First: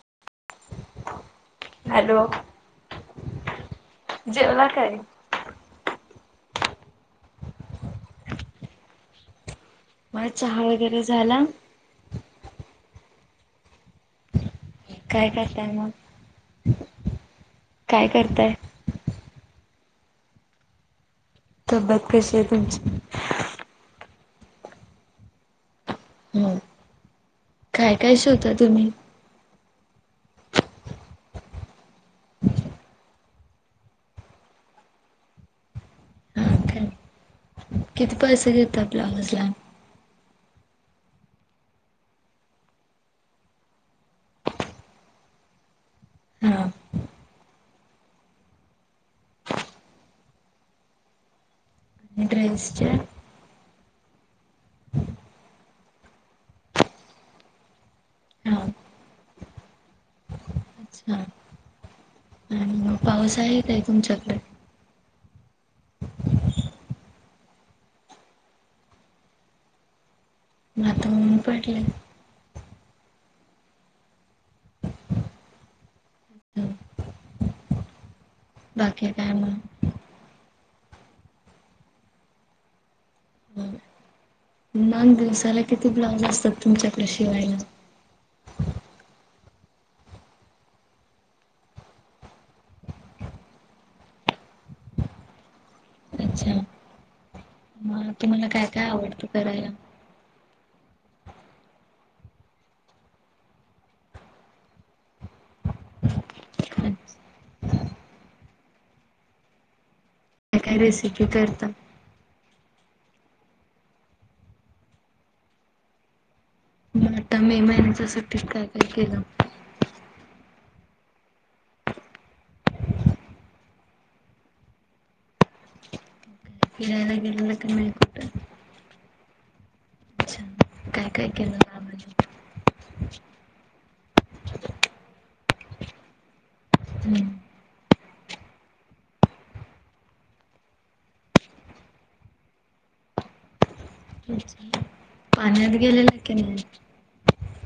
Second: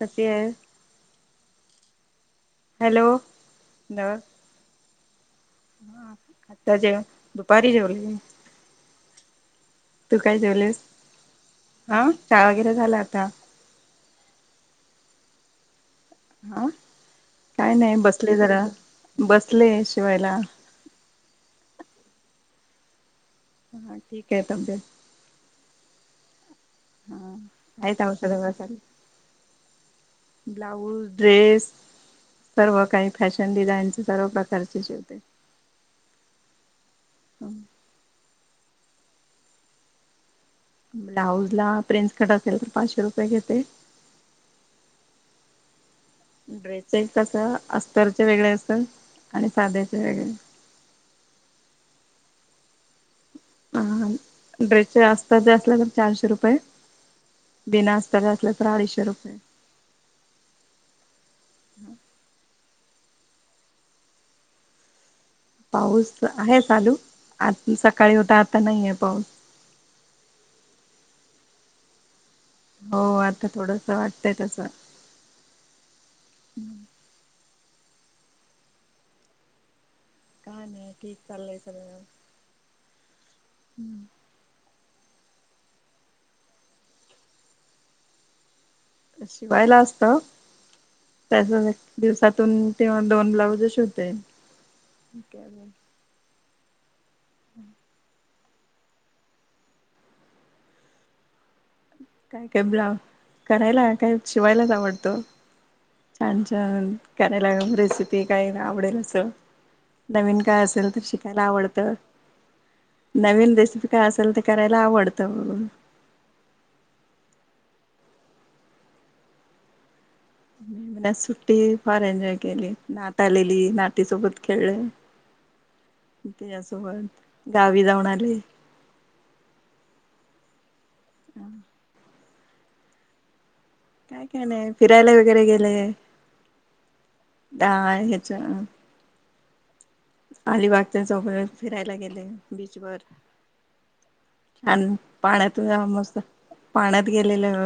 [unintelligible] आहे. Hello hello एंद जेवला काय? ह आता जेव दुपारी जेव ल तू मग काय चहा केलेस वगैरे झाला हा चहा वगैरे झाला आता काय करताय मग हा काय नाही बसले जरा बसले शवायला सबत कशी आहे तुमची हा ठीक आहे तब्येत हम हा काय आहेत काय औषधं शिवता वगैरे तुम्ही ब्लाऊज ड्रेस सर्व काही फॅशन डिझाईनचे सर्व प्रकारचे शेवते हा काय किती पैसे घेतात ब्लाऊज ला ब्लाउज ला प्रिंसकट असेल तर पाचशे रुपये घेते हा ड्रेस एक कस अस्तरच वेगळ असतय आणि साध्याच वेगळ [inaudible] ्रेसच्या हा ड्रेसचे असत ज असल्या तर चारशे रुपये बिना आस्तर असल हा तर अडीचशे रुपये अच्छा आणि मग पाऊस आहे का तुमच्याकडे? पाऊस आहे चालू आज सकाळी होता आता नाही आहे पाऊस. नाता ऊनं पडलंय हो आता थोडस वाटतय तसं हो. बाकी काय मग? काय नाही ठीक चाललंय सगळं. हम्म. मग दिवसाला किती ब्लाऊज असतात तुमच्याकडे शिवायला? शिवायला असतं त्यास दिवसातून तेव्हा दोन ब्लाउज शिवते [inaudible] तुमाला काय काय आवडतं करायला? काय काय ब्ला करायला काय शिवायलाच आवडतं. छान छान काय करायला रेसिपी काही ना आवडेल अस नवीन काय असेल तर रेसिपी शिकायला करता? आवडतं. नवीन रेसिपी काय असेल ते करायला आवडतं मग आता मे महिन्याच्या सुट्टीत काय काय केलं? हे महिन्याच्या सुट्टीत फार एन्जॉय केली, नात आलेली नातीसोबत खेळलं [inaudible] फिरायला गेलेला काय गावी नाही जाऊन कुटं? आले. अच्छा काय काय केलं मामाने? काय काय नाही फिरायला वगैरे गेले दा हेच अलिबागच्या चौ फिरायला गेले बीचवर आणि पाण्यात गेलेलं मस्त की नाही पाण्यात गेलेलं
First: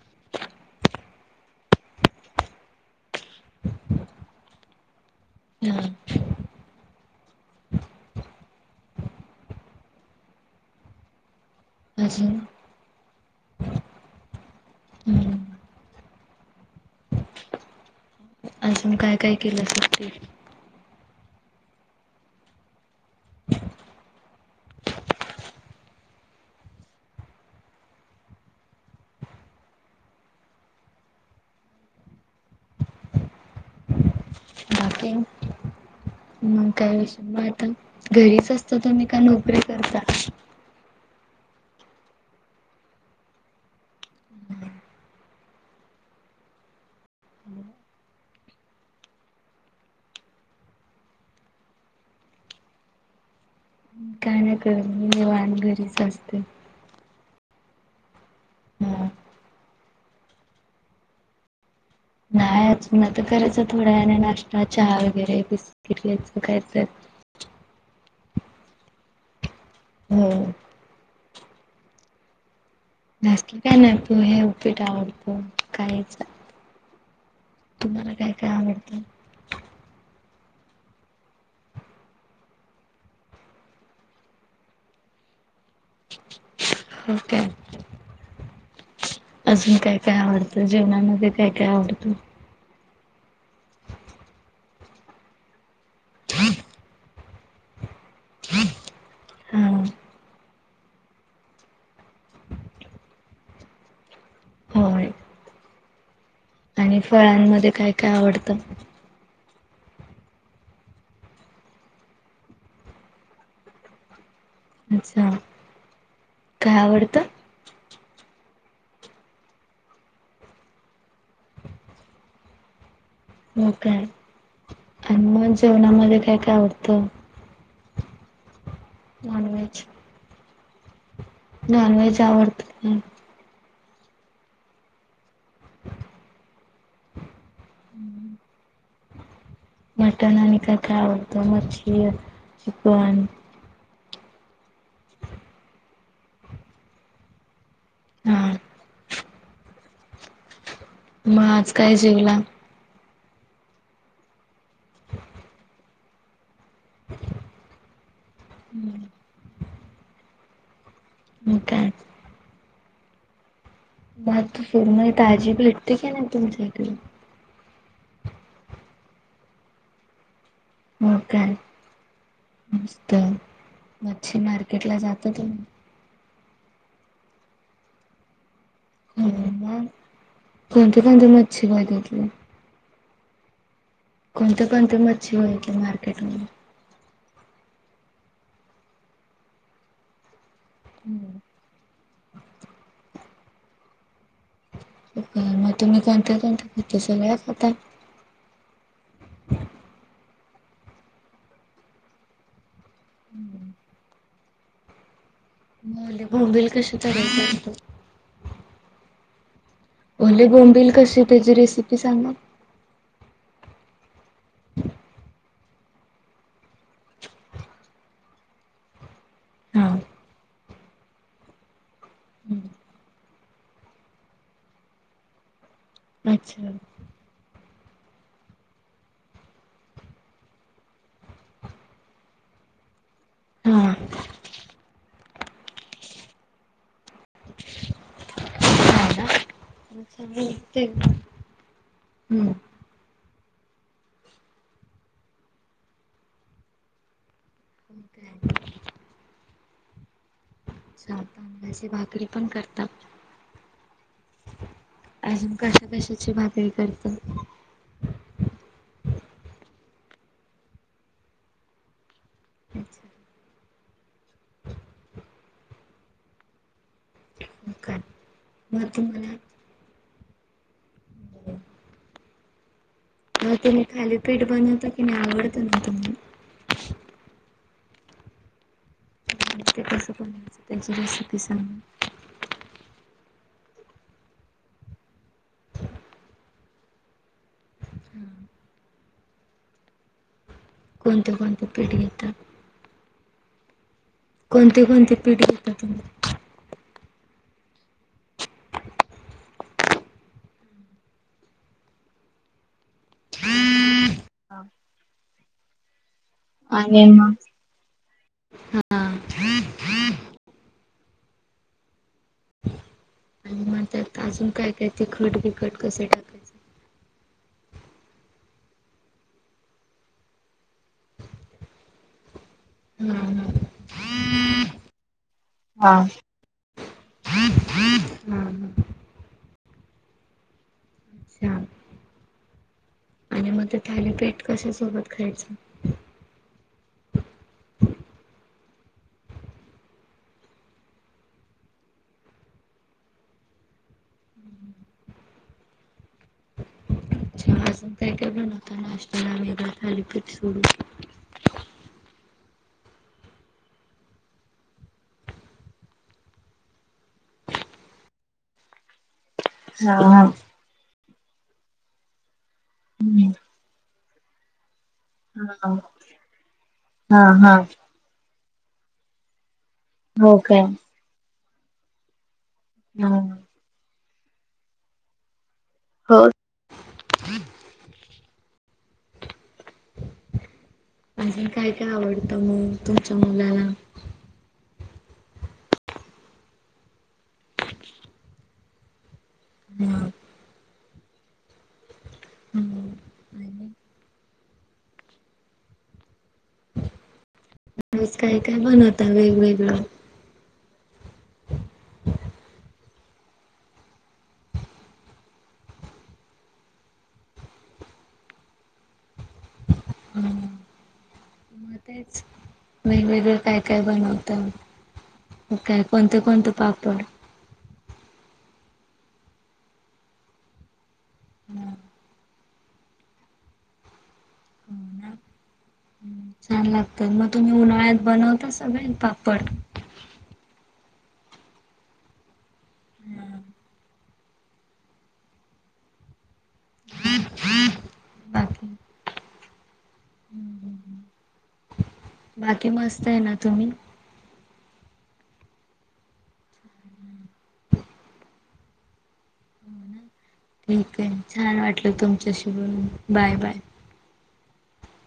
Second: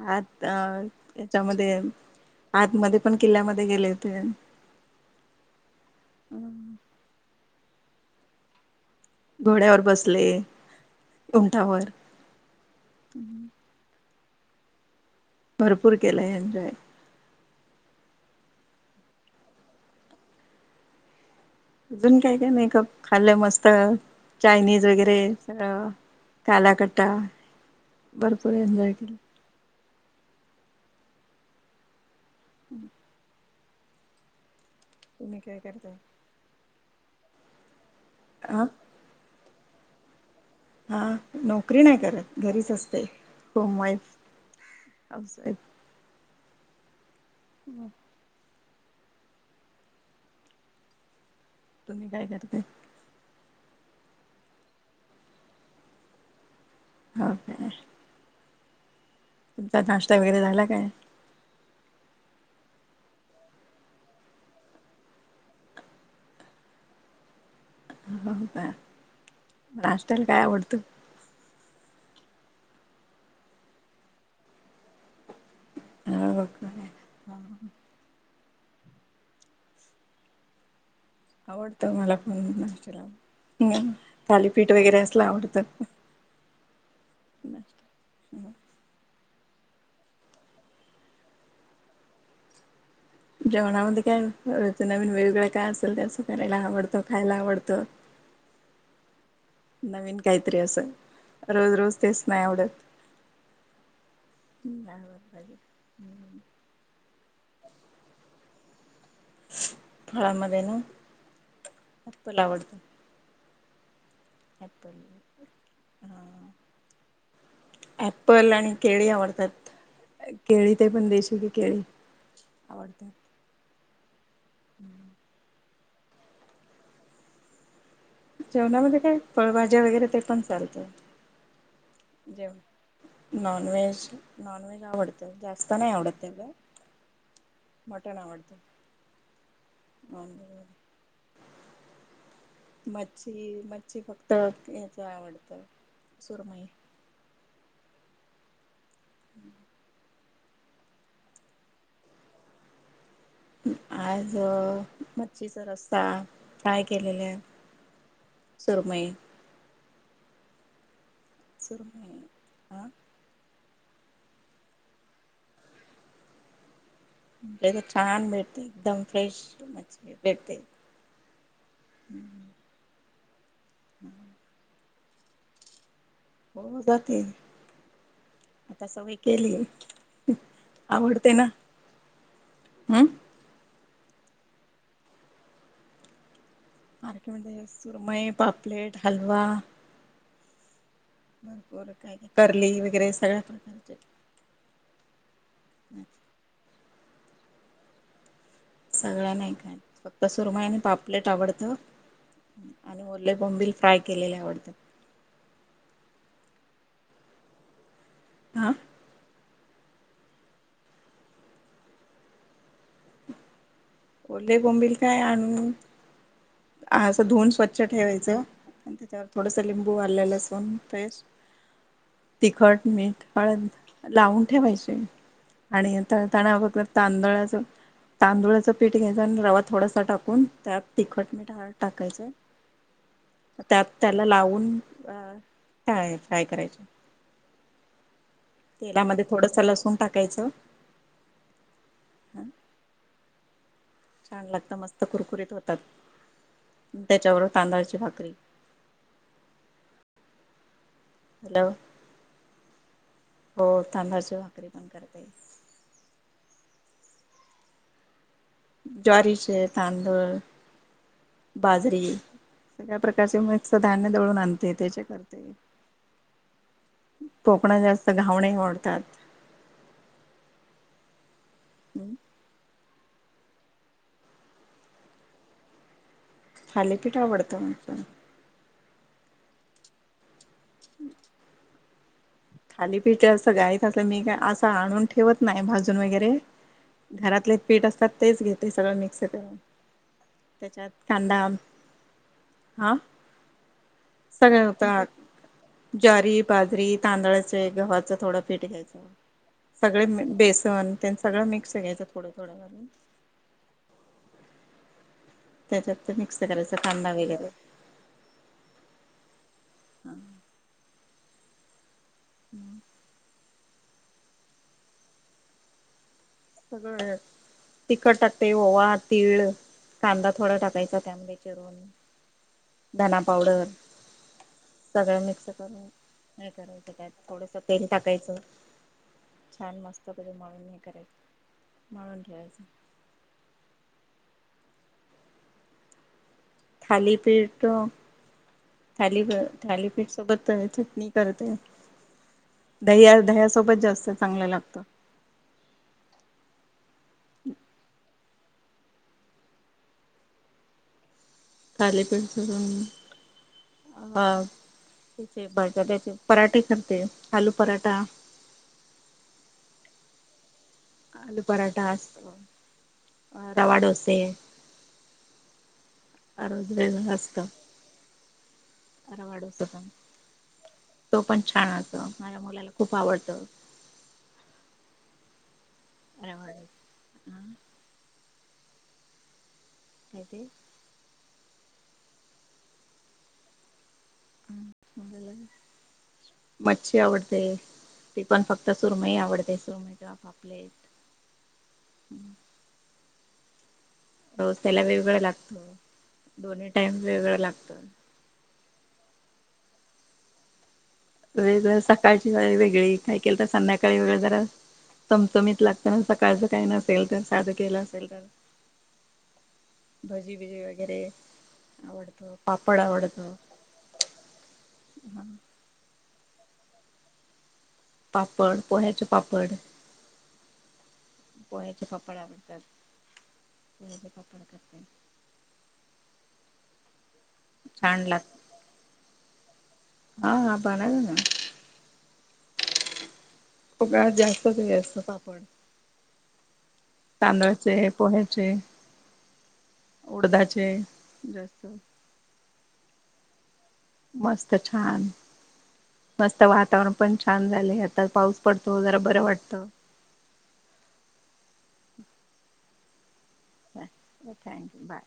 आ अ त्याच्यामध्ये आतमध्ये पण किल्ल्यामध्ये गेले होते. हम हम्म घोड्यावर बसले [unintelligible] हम्म हम्म भरपूर केलं एन्जॉय. अजून काय काय केलंसा ते अजून काय काय नाही खप खाल्लं मस्त चायनीज वगैरे सगळं कालाकट्टा भरपूर एन्जॉय केलं. हम्म बाकी तुम्ही काय करताय? मग काय विषय, म आता घरीच अ असता तुम्ही का नोकरी करता? हा नोकरी नाही करत, घरीच असते होमवाईफ. हाऊसवाईफ. हम् तुम्ही काय करताय? काय नाही करत मी निवांत घरीच असते. हो काय हम् तुमचा नाश्ता वगैरे झाला काय? नाय अजून आता करायच थोडा वेलाने नाश्ता, चहा वगैरे बिस्किट खायचं कायतर [inaudible] हो का नाष्ट्याला काय हो आवडत? जास्त काय नाही पोहे, उपीट आवडतं. खायचं हो काय. तुम्हाला काय काय आवडत? आवडत मला पण नाष्ट्याला म थालीपीठ वगैरे असलं आवडतं हो काय हम्म. अजून काय काय आवडतं जेवणामध्ये काय काय आवडतं? जेवणामध्ये काय ते नवीन वेगवेगळं काय असल ते असं करायला आवडतं खायला आवडतं [unintelligible] हा नवीन काहीतरी असं रोज रोज तेच नाही आवडत हम्म डाळ होय भात भाजी हम्म आणि फळांमध्ये काय काय आवडतं? फळामध्ये ना आपलं आवडत अच्छा! काय आवडतं? ॲपल आणि केळी आवडतात केळी ते पण देशिची केळी आवडतात हो काय आणि मग जेवणामध्ये काय काय आवडत? जेवणामध्ये काय फळभाज्या वगैरे ते पण चालतय नॉनव्हेज आवडत काय? नॉनव्हेज नॉनव्हेज आवडत. जास्त नाही आवडत तेवढं मटण आवडतं मटण आणि नॉनव्हेज काय काय आवडतं? मच्छी, चिकन मच्छी मच्छी फक्त हेच आवडत सुरमई हा हम्म मग आज काय जेवला? आज अ मच्छीचा रस्सा काय केलेलं आहे? सुरमई. मग काय आज सुरमई हा मस्त सुरमई ताजी भेटते कि नाही तुमच्याइकडे? तर छान भेटते एकदम फ्रेश मच्छि भेटते मग काय मस्त मच्छि मार्केट ला जा [unintelligible] हो जाते. आता सवय हो केली मग हाय कोणती कोणती आवडते ना मच्छी बघितली कोणते कोणते मच्छी ओळखत्यात मार्केट मध्ये? ह्याच्यामंदे सुरमई, पापलेट, हलवा हो भरपूर काय काय करली वगैरे सगळ्यां प्रकारचे मगं काय मगं तुम्ही कोणत्या कोणत्या खाता सगळ्या खाता? सगळ्यां नाही काय फक्त सुरमाई आणि पापलेट आवडतं. आणि ओले बोंबिल फ्राय केलेले आवडतात. म ओले बोंबील कशी तयार करतो? आ! ओले बोंबील कशी त्याची रेसिपी सांगाल? ओले बोंबील काय आणून हा असं धुवून स्वच्छ ठेवायचं आणि त्याच्यावर थोडसं हा लिंबू, आल्ल-लसूण पेस्ट, तिखट, हम्म. मीठ हळद लावून ठेवायचे आणि नंतर अच्छा तव्यावर तांदळाच तांदुळाच, पीठ घ्यायचा आणि रवा थोडासा टाकून त्यात तिखट, मीठ, हळद टाकायचं, हा त्यात त्याला लावून अ तळाय फ्राय करायचे होय ना तेलामध्ये थोडंसं लसूण म्हणजे मी टाकायचं तेव्हा हम्म. छान लागत, मस्त कुरकुरीत होतात, त्याच्याबरोबर - तांदळाची भाकरी. काय, अच्छा हॅलो तांदळाची भाकरी पण करता? हो तांदळाची भाकरी पण करते. अजून कशा कशाची भाकरी करता? ज्वारीची, तांदूळ, बाजरी. सगळ्या प्रकारचे मिक्स धान्य दळून आणते त्याचे करते. कोकणात काय जास्त घावणे मग आवडतात. तुम्हाला हम्म. अहो तुम्ही थालीपीठ बनवता की नाही, आवडत ना तुम्हाला थालीपीठ आवडतं मला पणं. ते कसं करायचं, त्याची रेसिपी सांगा. थालीपीठ असं घाईत असल्याव मी कायं आसं आणून ठेवत नाही भाजून वगैरे. घरातले पीठ असतात, तेच घेते सगळं मिक्स करून. त्याच्यात कोणते कांदा कोणते पीठ घेतात हा सगळं कोणते होतात कोणते पीठ घेता तुम्ही ज्वारी, बाजरी, तांदळा चं, गव्हाच थोडं पीठ घ्यायचं, सगळे बेसन तेनं सगळं मिक्स घ्यायचं थोडं थोडं करून [unintelligible] त्याच्यात ते मिक्स करायचा आणि कांदा मग वगैरे. हा हा. आणि मगं त्यात अजून काय काय तिखट बिखट कसं टाकाय सगळं. तिखट टाकते, ओवा, तीळ, कांदा थोडा टाकायचा त्यामध्ये चिरून. धना हा हा पावडर, सगळें मिक्स करून हा हा नाही करायचं, त्यात थोडंस तेल टाकायचं, हा छान मस्त पीठ मळून करायचं अच्छा मळून ठेवायचं आणि मगं ते थालीपीठ कशा सोबत खायचं? थालीपीठ थाली थालीपीठ सोबत चटणी करते. दह्या, दह्यासोबत जास्त चांगलं लागत. अच्छा अजून काही? नता नाशताला वेग सॅलिब्रिट सोडू [inaudible] हूं, आ. ते बटाट्याचे पराठे करते आलू पराठा. हा. आलू पराठा असतो, रवा डोसे. हम, हा हा. अर वाडूस पणं. हो काय? पण छान असत, माझ्या मुलाला खूप आवडत. अरे वा. हम. काय ते? अजून काय काय आवडतं मग तुमच्या मुलाला? मच्छी आवडते, ती पण फक्त सुरमई आवडते. ते हा. समुद्र पापलेट. हम्. हू. रोज त्याला वेगळं लागतं, दोन्ही टाइम वेगवेगळं लागत. रोज काय काय बनवता वेगवेगळं? वेगळ, सकाळची थाळी वेगळी, काही केलं तर संध्याकाळी वेगळं जरा चमचमीत लागत ना, सकाळचं काही नसेल तर साधं केलं असेल तर. भजी बिजी मग वगैरे. तेच आवडतं पापड आवडतं वेगवेगळं काय काय बनवतात काय कोणते कोणते पापड पापड पोह्याचे पापड हो पोह्याचे पापड आड [inaudible] हा चांगला [inaudible] तर मग तुम्ही उन्हाळ्यात छान लागत बनवता सगळे पापड. हा हा बनवला ना हम्म का जास्तच जास्त अस्त पापड. तांदळाचे पोह्याचे. बाकी उडधाचे जास्त. बाकी मस्त आहे ना तुम्ही. मस्त छान. मस्त वातावरण पण छान झाले आता पाऊस पडतो जरा बरं वाटत. ठीक आहे छान वाटलं तुमच्याशी बोलून बाय बाय. Thank you bye.